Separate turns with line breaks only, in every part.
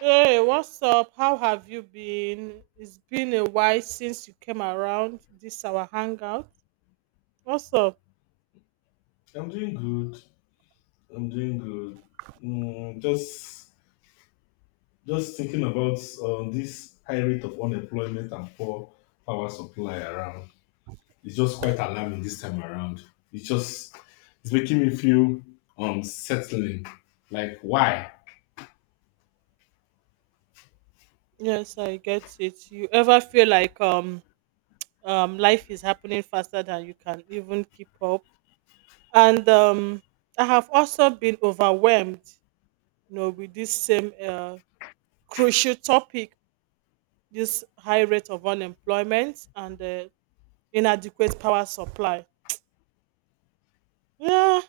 Hey, what's up? How have you been? It's been a while since you came around this our hangout. What's up?
I'm doing good. I'm doing good. Mm, just just thinking about this high rate of unemployment and poor power supply around. It's just quite alarming this time around. It's just it's making me feel unsettling. Like why?
Yes, I get it. You ever feel like life is happening faster than you can even keep up? And I have also been overwhelmed, you know, with this same crucial topic, this high rate of unemployment and inadequate power supply. Yeah,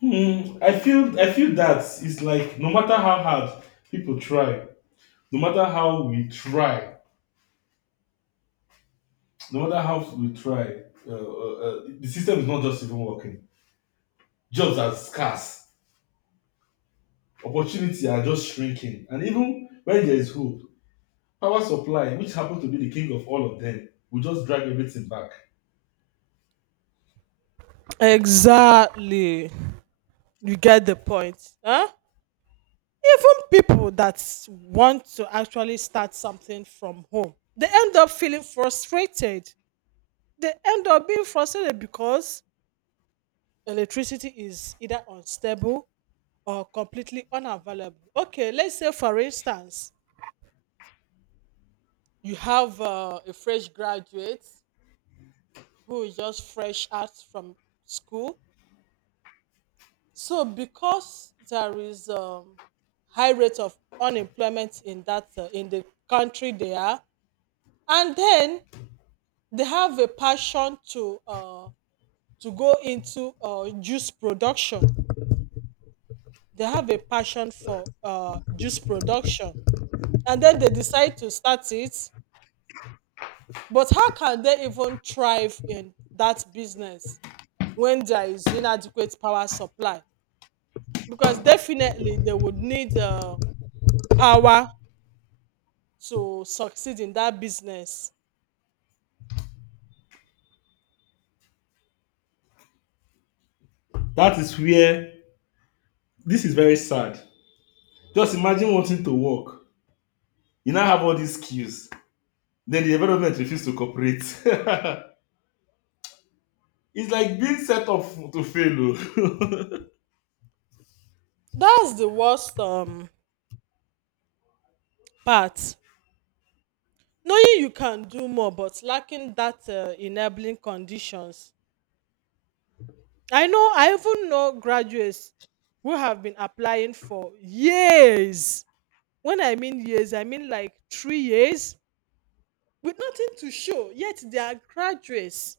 I feel that it's like no matter how hard people try, no matter how we try, no matter how we try, the system is not just even working. Jobs are scarce. Opportunity are just shrinking. And even when there is hope, power supply, which happened to be the king of all of them, will just drag everything back.
exactly. You get the point. Huh? Even people that want to actually start something from home, they end up feeling frustrated. They end up being frustrated because electricity is either unstable or completely unavailable. Okay, let's say, for instance, you have a fresh graduate who is just fresh out from school. So, because there is high rate of unemployment in that in the country they are, and then they have a passion to go into juice production. They have a passion for juice production, and then they decide to start it. But how can they even thrive in that business when there is inadequate power supply? Because definitely they would need power to succeed in that business.
That is where This is very sad. Just imagine wanting to work. You now have all these skills. Then the development refuse to cooperate. It's like being set up to fail. Oh.
That's the worst part. Knowing you can do more but lacking that enabling conditions. I know, I even know graduates who have been applying for years. When I mean years, I mean like 3 years with nothing to show. Yet they are graduates,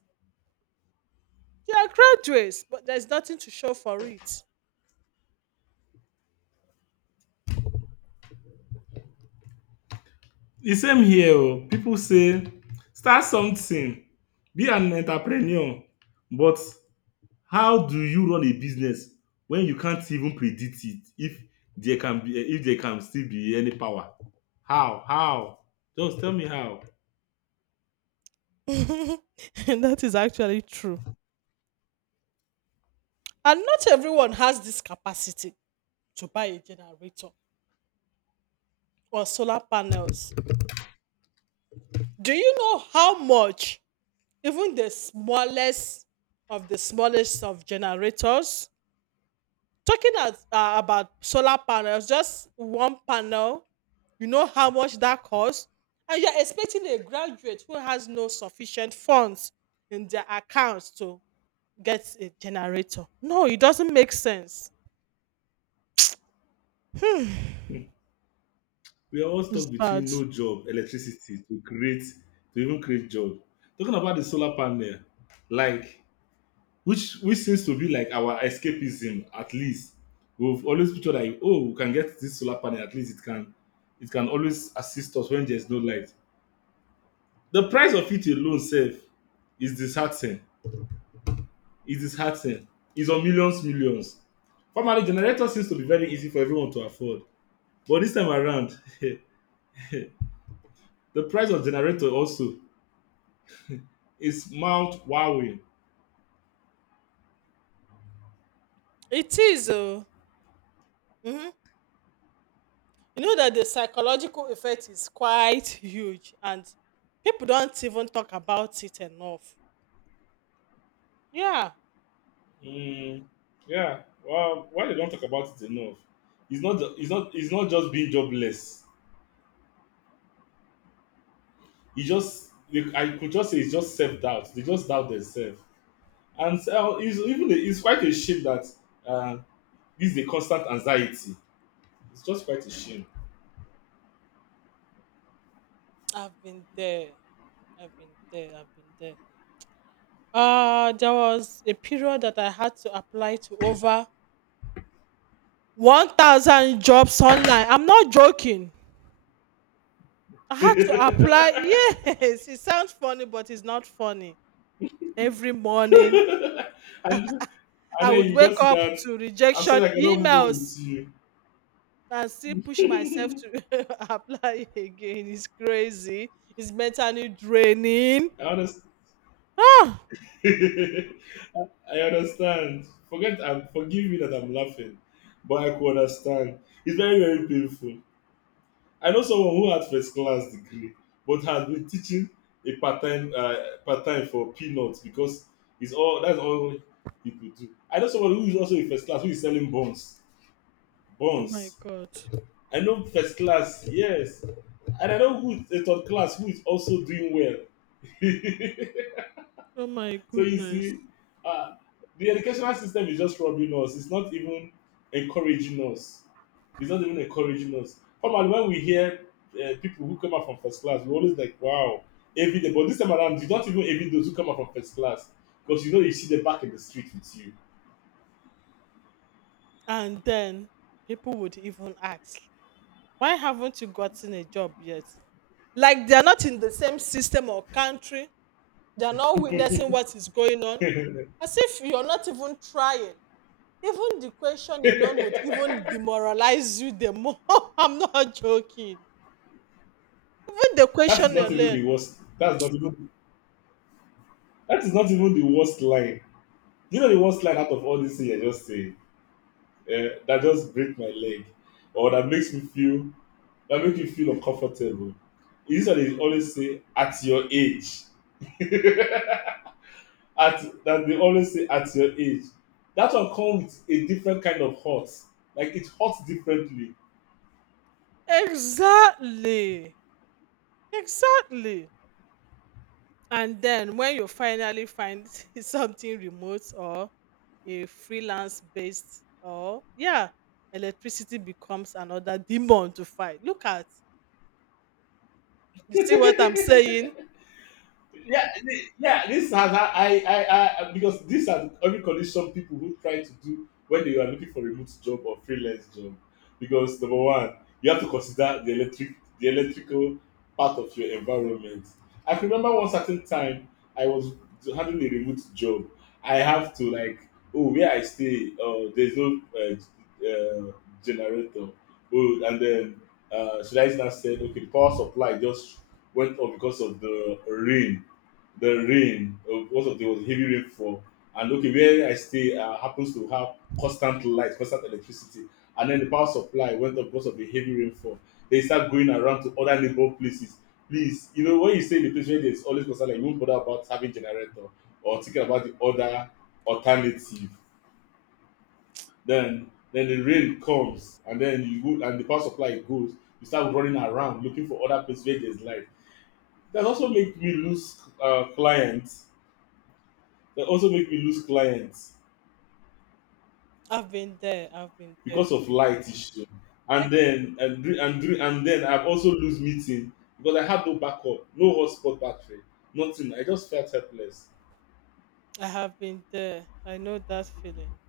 but there's nothing to show for it.
The same here. Oh. People say start something, be an entrepreneur, but how do you run a business when you can't even predict it if there can still be any power? How? How? Just tell me how.
And that is actually true, and not everyone has this capacity to buy a generator or solar panels. Do you know how much even the smallest of generators? Talking at, about solar panels, just one panel, you know how much that costs, and you're expecting a graduate who has no sufficient funds in their accounts to get a generator. No, it doesn't make sense. Hmm,
We are all stuck
it's bad.
between no job, electricity to create to even create job. Talking about the solar panel, like which seems to be like our escapism at least. We've always pictured like, oh, we can get this solar panel. At least it can always assist us when there's no light. The price of it alone self is disheartening, is disheartening. It's on millions, millions. Formerly, generator seems to be very easy for everyone to afford. But this time around, the price of generator also is Mount Huawei.
It is. Mhm. You know that the psychological effect is quite huge, and people don't even talk about it enough. Yeah,
Mm, yeah, well, why they don't talk about it enough? It's not. It's not. It's not just being jobless. I could just say it's just self doubt. They just doubt themselves, and so it's quite a shame that uh, this is a constant anxiety. It's just quite a shame.
I've been there. I've been there. I've been there. There was a period that I had to apply to over 1,000 jobs online. I'm not joking. I had to apply. Yes, it sounds funny, but it's not funny. Every morning,
and,
I
and then
would
you
wake
just see
up
that,
to
I'm
rejection
sorry, I cannot move on
emails
with you.
and still push myself to apply again. It's crazy. It's mentally draining.
I understand.
Ah,
I understand. Forgive me that I'm laughing, but I could understand. It's very, very painful. I know someone who had first class degree, but has been teaching a part time for peanuts because it's all that's all he could do. I know someone who is also in first class who is selling buns,
oh my
buns.
god.
I know first class, yes. And I know who is a third class who is also doing well.
Oh my
So you
goodness.
see, uh, the educational system is just robbing us. It's not even encouraging us. It's not even encouraging us. Come on, when we hear people who come out from first class, we're always like, wow, every day. But this time around, you don't even envy those who come out from first class, because you know you see them back in the street with you.
And then people would even ask, why haven't you gotten a job yet? Like they're not in the same system or country, they're not witnessing what is going on. As if you're not even trying. Even the question alone would even demoralize you the more. I'm not joking. Even the
That's
question
not even
alone.
the worst. That's not even. That is not even the worst line. You know the worst line out of all this thing I just said. That just break my leg, or that makes me feel that make me feel uncomfortable. Is this why they always say, at your age, at that, they always say, at your age? That one come with a different kind of hurt, like it hurt differently.
Exactly. Exactly. And then when you finally find something remote or a freelance based or yeah, electricity becomes another demon to fight. Look at, you see what I'm saying?
Yeah, yeah. This has I because these are the every condition people who try to do when they are looking for a remote job or freelance job. Because number one, you have to consider the electrical part of your environment. I can remember one certain time I was having a remote job. I have to like, oh, where I stay, oh there's no generator. Oh, and then should I now said, okay, the power supply just went off because of the rain most of There was heavy rainfall, and okay where I stay happens to have constant light, constant electricity, and then the power supply went up because of the heavy rainfall. They start going around to other neighbor places. Please, you know when you stay in a place where there's always constant light, you won't bother about having generator or thinking about the other alternative. Then the rain comes, and then you go and the power supply goes. You start running around looking for other places where there's light. That also make me lose clients. They also make me lose clients
I've been there. I've been there.
because of light issue. And then and dri- and dri- and then I've also lose meeting because I had no backup, no hotspot battery, nothing. I just felt helpless.
I have been there. I know that feeling.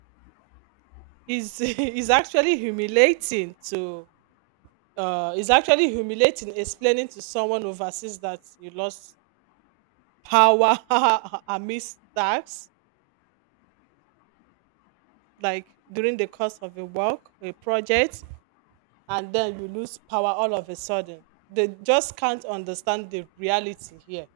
Is is actually humiliating to is actually humiliating explaining to someone overseas that you lost power amidst tax, like during the course of a work, a project, and then you lose power all of a sudden. They just can't understand the reality here.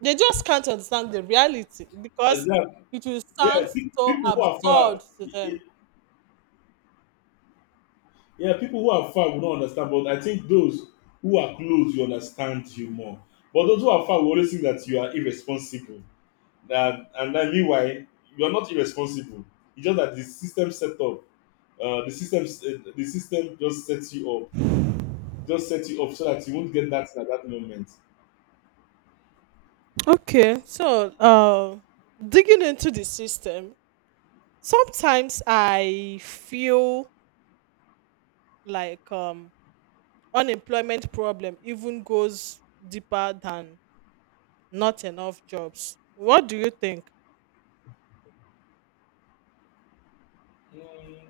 They just can't understand the reality
And
because
yeah,
it will sound
yeah,
so
people who are far,
absurd to them.
yeah, people who are far will not understand. But I think those who are close, you understand you more. But those who are far will always think that you are irresponsible. That And then meanwhile, you are not irresponsible. It's just that the system set up. The system just sets you up, just sets you up so that you won't get that thing at that moment.
Okay, so digging into the system, sometimes I feel like unemployment problem even goes deeper than not enough jobs. What do you think?
Mm,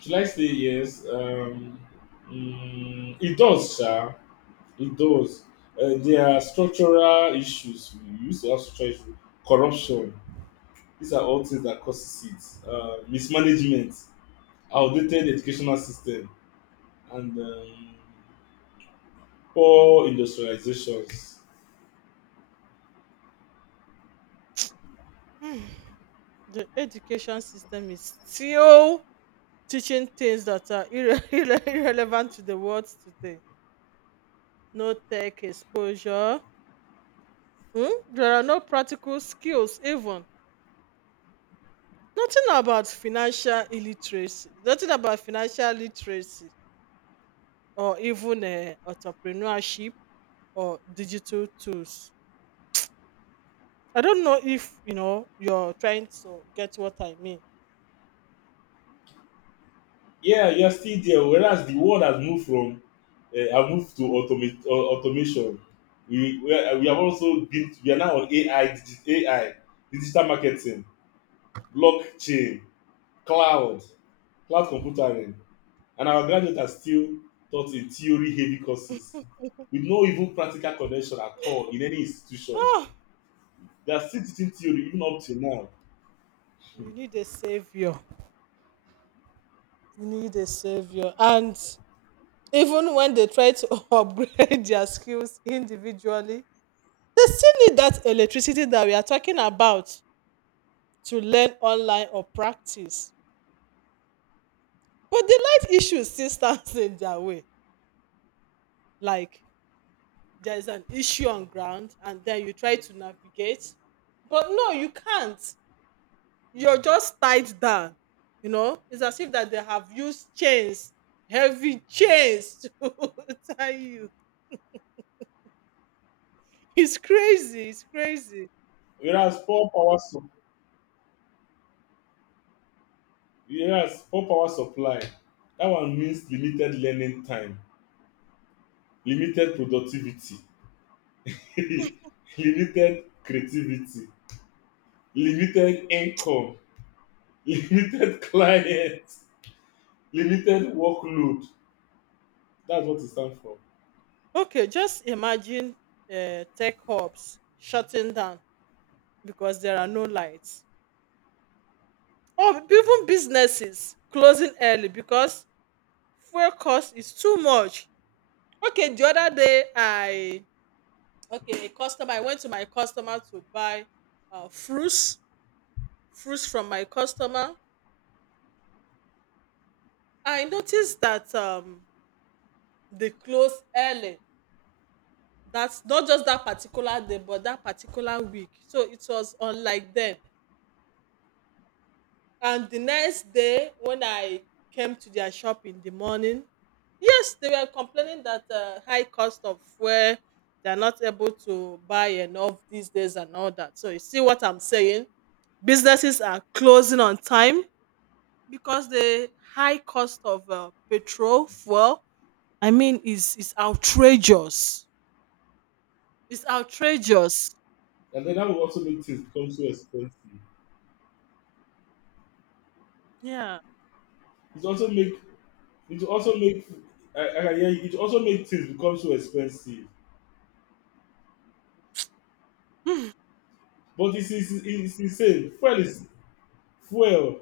should I say yes? It does, sir. It does. There are structural issues. We used to have structural issues. Corruption. These are all things that causes it. Mismanagement, outdated educational system, and poor industrializations.
The education system is still teaching things that are irrelevant to the world today. No tech exposure. Hmm? There are no practical skills, even. Nothing about financial illiteracy. Nothing about financial literacy or even entrepreneurship or digital tools. I don't know if you know you're trying to get what I mean.
Yeah, you're still there. Whereas the world has moved from, have moved to automate, automation. We, are, we have also been we are now on AI, digital marketing, blockchain, cloud, cloud computing, and our graduates are still taught in theory-heavy courses with no even practical connection at all in any institution.
Oh,
They are still teaching theory even up till now.
you need a savior. You need a savior. And even when they try to upgrade their skills individually, they still need that electricity that we are talking about to learn online or practice. But the light issue still stands in their way. Like, there is an issue on ground and then you try to navigate, but no, you can't. You're just tied down. You know, it's as if that they have used chains, heavy chains to tie you. It's crazy, it's crazy.
Whereas poor power, su- Whereas poor power supply, that one means limited learning time, limited productivity, limited creativity, limited income, limited client, limited workload. That's what it stand for.
Okay, just imagine tech hubs shutting down because there are no lights, or even businesses closing early because fuel cost is too much. Okay, the other day I, okay, a customer, I went to my customer to buy uh, fruits fruits from my customer. I noticed that they close early. That's not just that particular day, but that particular week. So it was unlike them. And the next day, when I came to their shop in the morning, yes, they were complaining that high cost of fuel, they're not able to buy enough these days and all that. So you see what I'm saying? Businesses are closing on time because the high cost of petrol fuel. I mean, is outrageous. It's outrageous.
And then that will also make things become so expensive.
Yeah.
It will also make it will also make I can hear you. It will also make things become so expensive. But it's insane. Fuel is, fuel.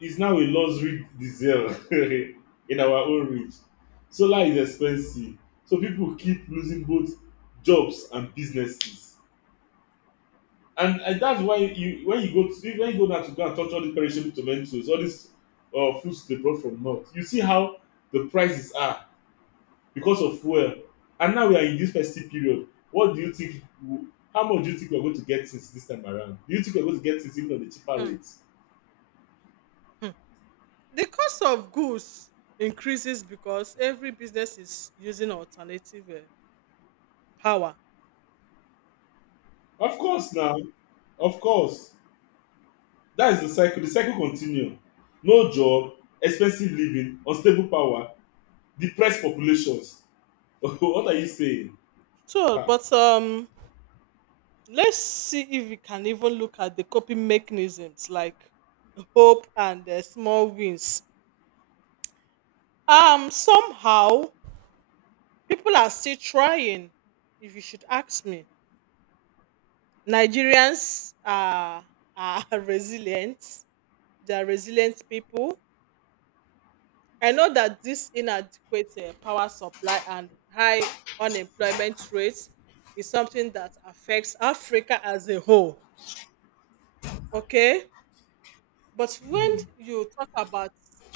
It's now a luxury diesel in our own reach. Solar is expensive, so people keep losing both jobs and businesses. And that's why you when you go to when you go now to go and touch all these perishable tomatoes, all these fruits they brought from north. You see how the prices are because of fuel. And now we are in this festive period. What do you think? How much do you think we're going to get things this time around? Do you think we're going to get things even on the cheaper rates?
The cost of goods increases because every business is using alternative power.
Of course, now, of course. That is the cycle. The cycle continue. No job, expensive living, unstable power, depressed populations. What are you saying?
So,
Ha.
but let's see if we can even look at the coping mechanisms like hope and small wins. Somehow people are still trying. If you should ask me, Nigerians are resilient. They are resilient people. I know that this inadequate power supply and high unemployment rates is something that affects Africa as a whole. Okay? But when you talk about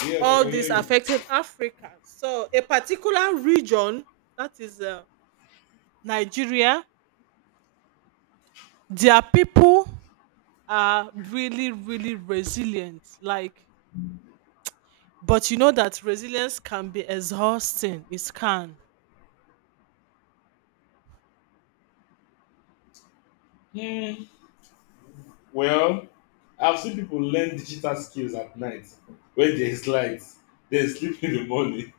Yes, I
all
can
this
hear
affecting Africa, so a particular region, that is Nigeria, their people are really, really resilient. Like, but you know that resilience can be exhausting. It can.
you. Hmm. Well, I've seen people learn digital skills at night when there is light, then sleep in the morning.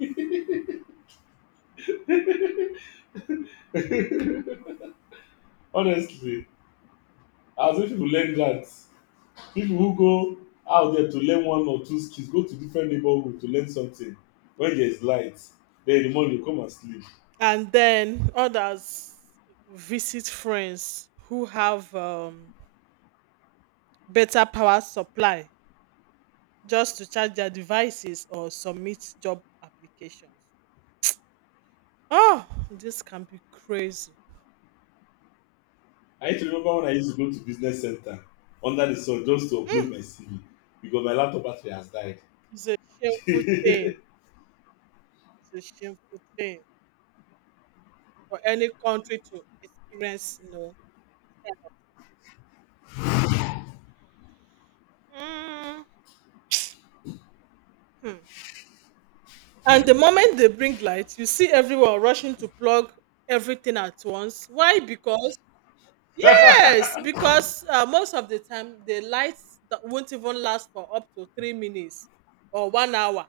Honestly, I've seen people learn that. People who go out there to learn one or two skills, go to different neighborhood to learn something. When there is light, then in the morning you come and sleep.
And then others visit friends who have better power supply just to charge their devices or submit job applications. Oh, this can be crazy.
I used to remember when I used to go to business center under the sun just to
Hmm,
upload my CV because my laptop battery has died.
it's a shameful thing. It's a shameful thing for any country to experience. You know. Mm. Hmm. And the moment they bring light, you see everyone rushing to plug everything at once. Why? Because yes, because most of the time the lights that won't even last for up to 3 minutes or one hour.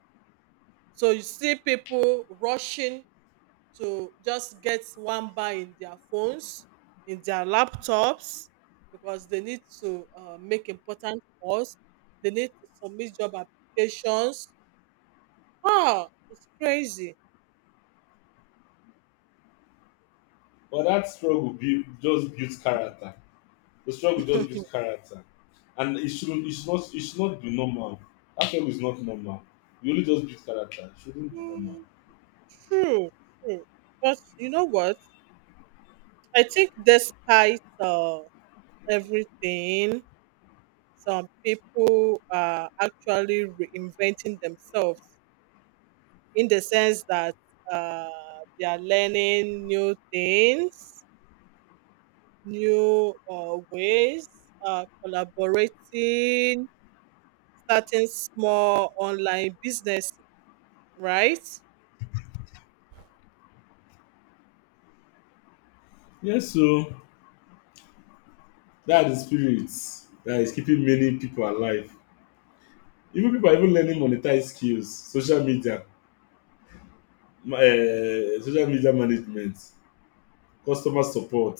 So you see people rushing to just get one bar in their phones, in their laptops, because they need to make important calls. They need to submit job applications. Ah, it's crazy.
But just builds character. The struggle just builds character, and it shouldn't. It's not. It should not be normal. That struggle is not normal. You only just build character. It shouldn't be normal.
Mm, true, true. But you know what? I think despite everything, some people are actually reinventing themselves in the sense that uh, they are learning new things, new ways, collaborating, starting small online businesses, right?
Yes, so that is spirit that is keeping many people alive. Even people are even learning monetize skills, social media management, customer support.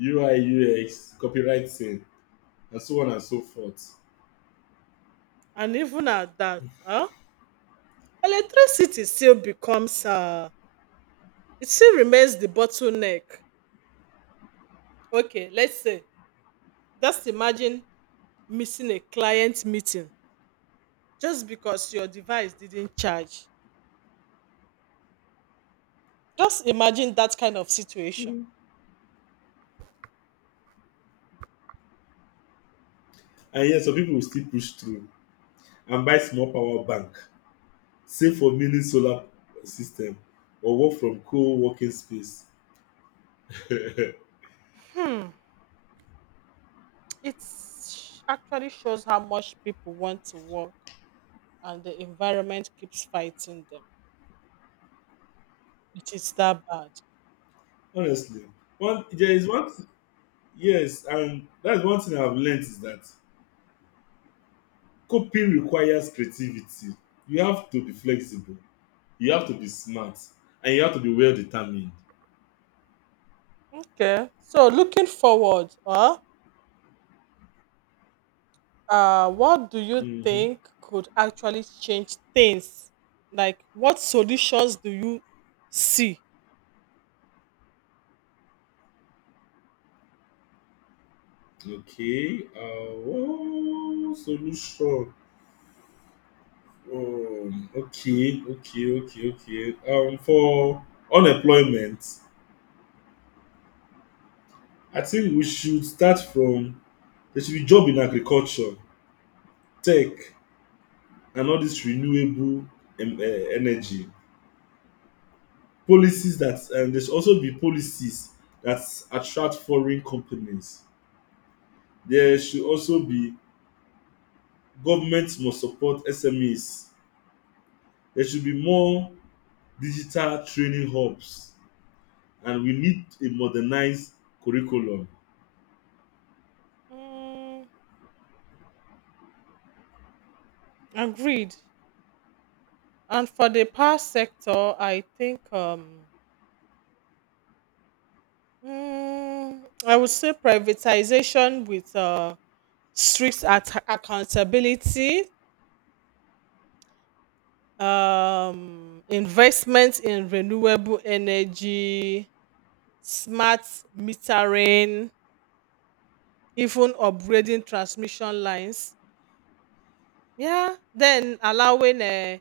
UI, UX, copywriting, and so on and so forth.
And even at that, huh? Electricity still becomes, it still remains the bottleneck. Okay, let's say, just imagine missing a client meeting just because your device didn't charge. Just imagine that kind of situation.
And yes, some people will still push through and buy small power bank, save for mini solar system, or work from co-working space.
Hmm, it actually shows how much people want to work and the environment keeps fighting them. It is that bad.
Honestly, one there is one th- yes, and that's one thing I've learned, is that coping requires creativity. You have to be flexible. You have to be smart, and you have to be well determined.
Okay. So looking forward, what do you
Mm-hmm.
think could actually change things? Like, what solutions do you see?
Okay. Oh, solution. Oh, okay, okay, okay, okay. For unemployment, I think we should start from there should be job in agriculture, tech, and all this renewable um, uh, energy policies. That, and there should also be policies that attract foreign companies. There should also be, government must support SMEs. There should be more digital training hubs, and we need a modernized curriculum.
Mm, agreed. And for the power sector, I think mm, I would say privatization with strict accountability, investment in renewable energy, smart metering, even upgrading transmission lines. Yeah, then allowing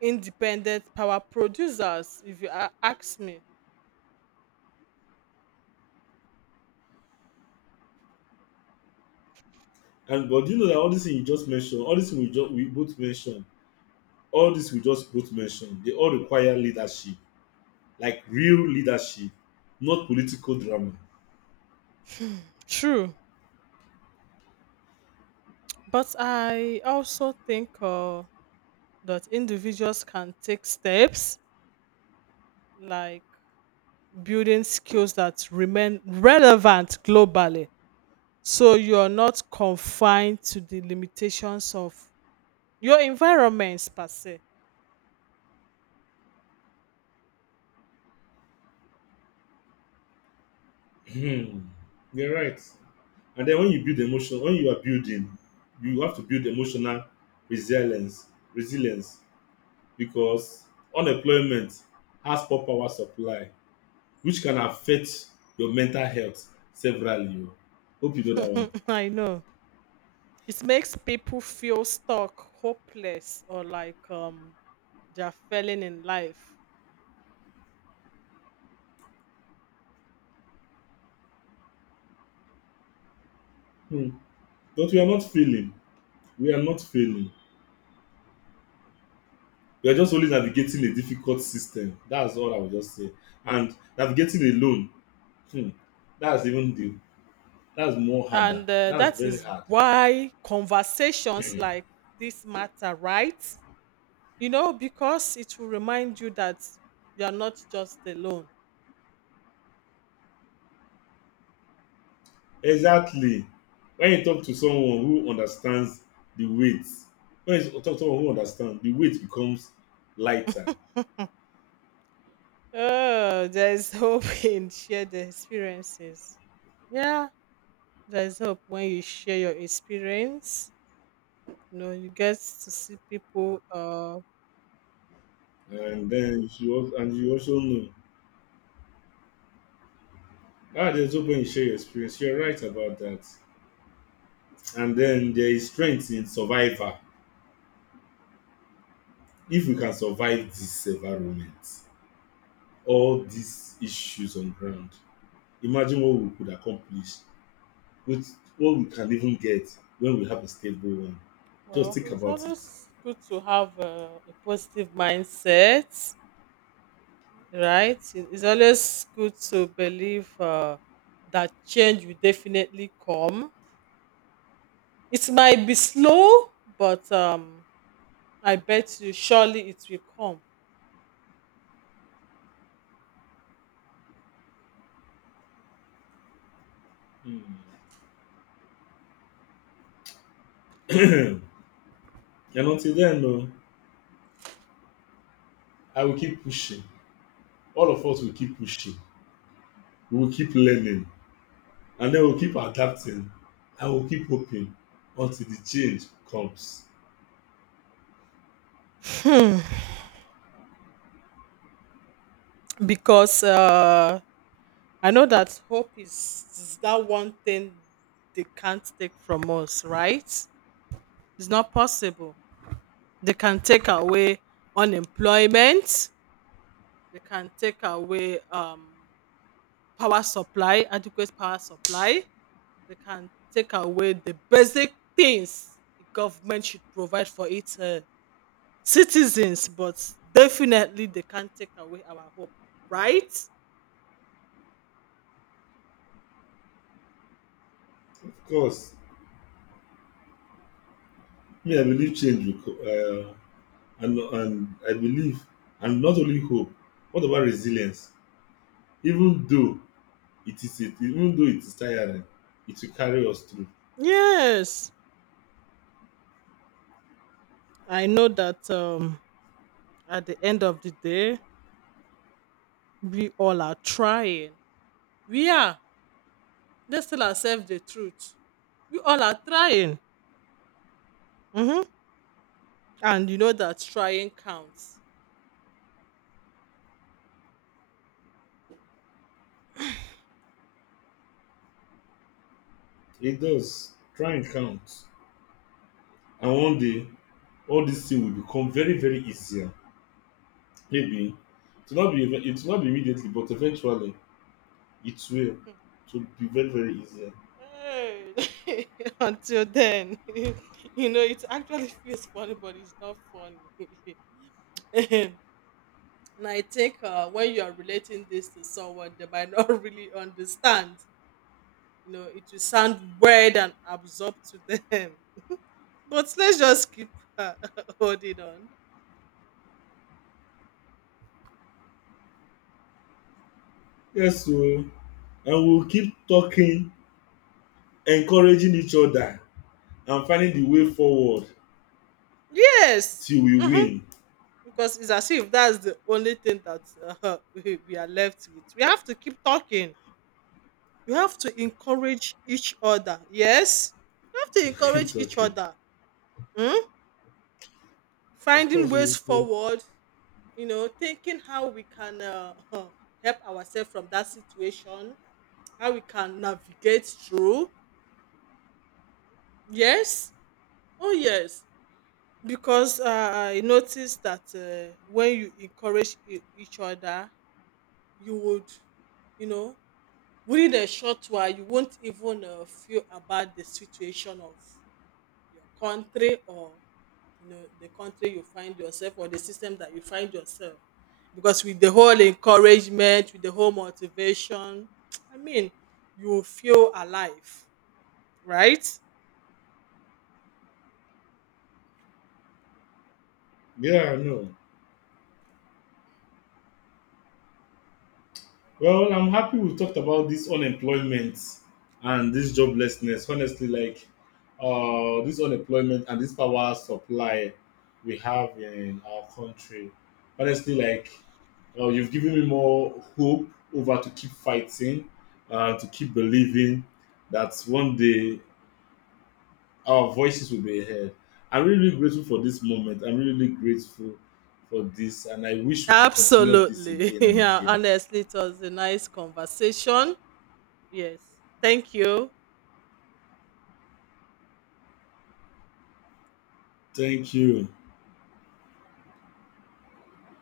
independent power producers, if you ask me.
And but do you know that all these things you just mentioned, all these things we both mentioned, all this we just both mentioned, they all require leadership, like real leadership, not political drama.
True, but I also think that individuals can take steps like building skills that remain relevant globally. So you're not confined to the limitations of your environments per se.
Hmm. You're right. And then when you build emotion, when you are building, you have to build emotional resilience, resilience, because unemployment has poor power supply, which can affect your mental health severally. Oh. Hope you know that one.
I know. It makes people feel stuck, hopeless, or like they're failing in life.
Hmm. But we are not failing. We are not failing. You're just only navigating a difficult system. That's all I would just say. And navigating alone, hmm, that's even the that's more harder.
And
That's
that
very
is
hard.
why conversations like this matter, right? You know, because it will remind you that you are not just alone.
Exactly. When you talk to someone who understands the weight, when you talk to someone who understands, the weight becomes lighter.
Oh, there's hope in shared experiences. Yeah, there's hope when you share your experience. You know, you get to see people.
And then you also, and you also know. There's no point you share your experience. You're right about that. And then there is strength in survivor. If we can survive this environment, all these issues on ground, imagine what we could accomplish with what we can even get when we have a stable one. Just
Well,
think
it's
about
always good to have a positive mindset, right? It- It's always good to believe that change will definitely come. It might be slow, but I bet you surely it will come.
Hmm. it. And until then, no, I will keep pushing. All of us will keep pushing. We will keep learning. And then we'll keep adapting. I will keep hoping until the change comes.
Hmm, because I know that hope is that one thing they can't take from us, right? It's not possible. They can take away unemployment. They can take away power supply, adequate power supply. They can take away the basic things the government should provide for its citizens, but definitely they can't take away our hope, right?
Of course, me, I believe change will come. And I believe, and not only hope, what about resilience? Even though Even though it is tiring, it will carry us through.
Yes, I know that at the end of the day, we all are trying. We are. Let's tell ourselves the truth. We all are trying. Hmm. And you know that trying counts.
It does. Try and count. And one day, all these things will become very, very easier. Maybe it will not be immediately, but eventually it will. It will be very, very easier.
Hey. Until then, you know, it actually feels funny, but it's not funny. And I think when you are relating this to someone, they might not really understand. You know, it will sound weird and absurd to them. But let's just keep uh, holding on.
Yes, so and we'll keep talking, encouraging each other, and finding the way forward
Yes.
till we
Hmm.
win.
Because it's as if that's the only thing that we are left with. We have to keep talking. You have to encourage each other. Yes, you have to
Keep
encourage each
talking.
other. Mm?
Of
Finding
course, we
ways
will win.
forward, you know, thinking how we can help ourselves from that situation, how we can navigate through. Yes, oh, yes. Because I noticed that when you encourage each other, you would, you know, within a short while, you won't even feel about the situation of your country, or you know, the country you find yourself or the system that you find yourself, because with the whole encouragement, with the whole motivation I mean, you feel alive, right?
Yeah, I know. Well, I'm happy we talked about this unemployment and this joblessness. Honestly, like this unemployment and this power supply we have in our country. Honestly, like you've given me more hope over to keep fighting, to keep believing that one day our voices will be heard. I'm really grateful for this moment. I'm really really grateful for this, and I wish we could continue this
Absolutely.
again and
Yeah,
again.
honestly, it was a nice conversation. Yes, thank you.
Thank you.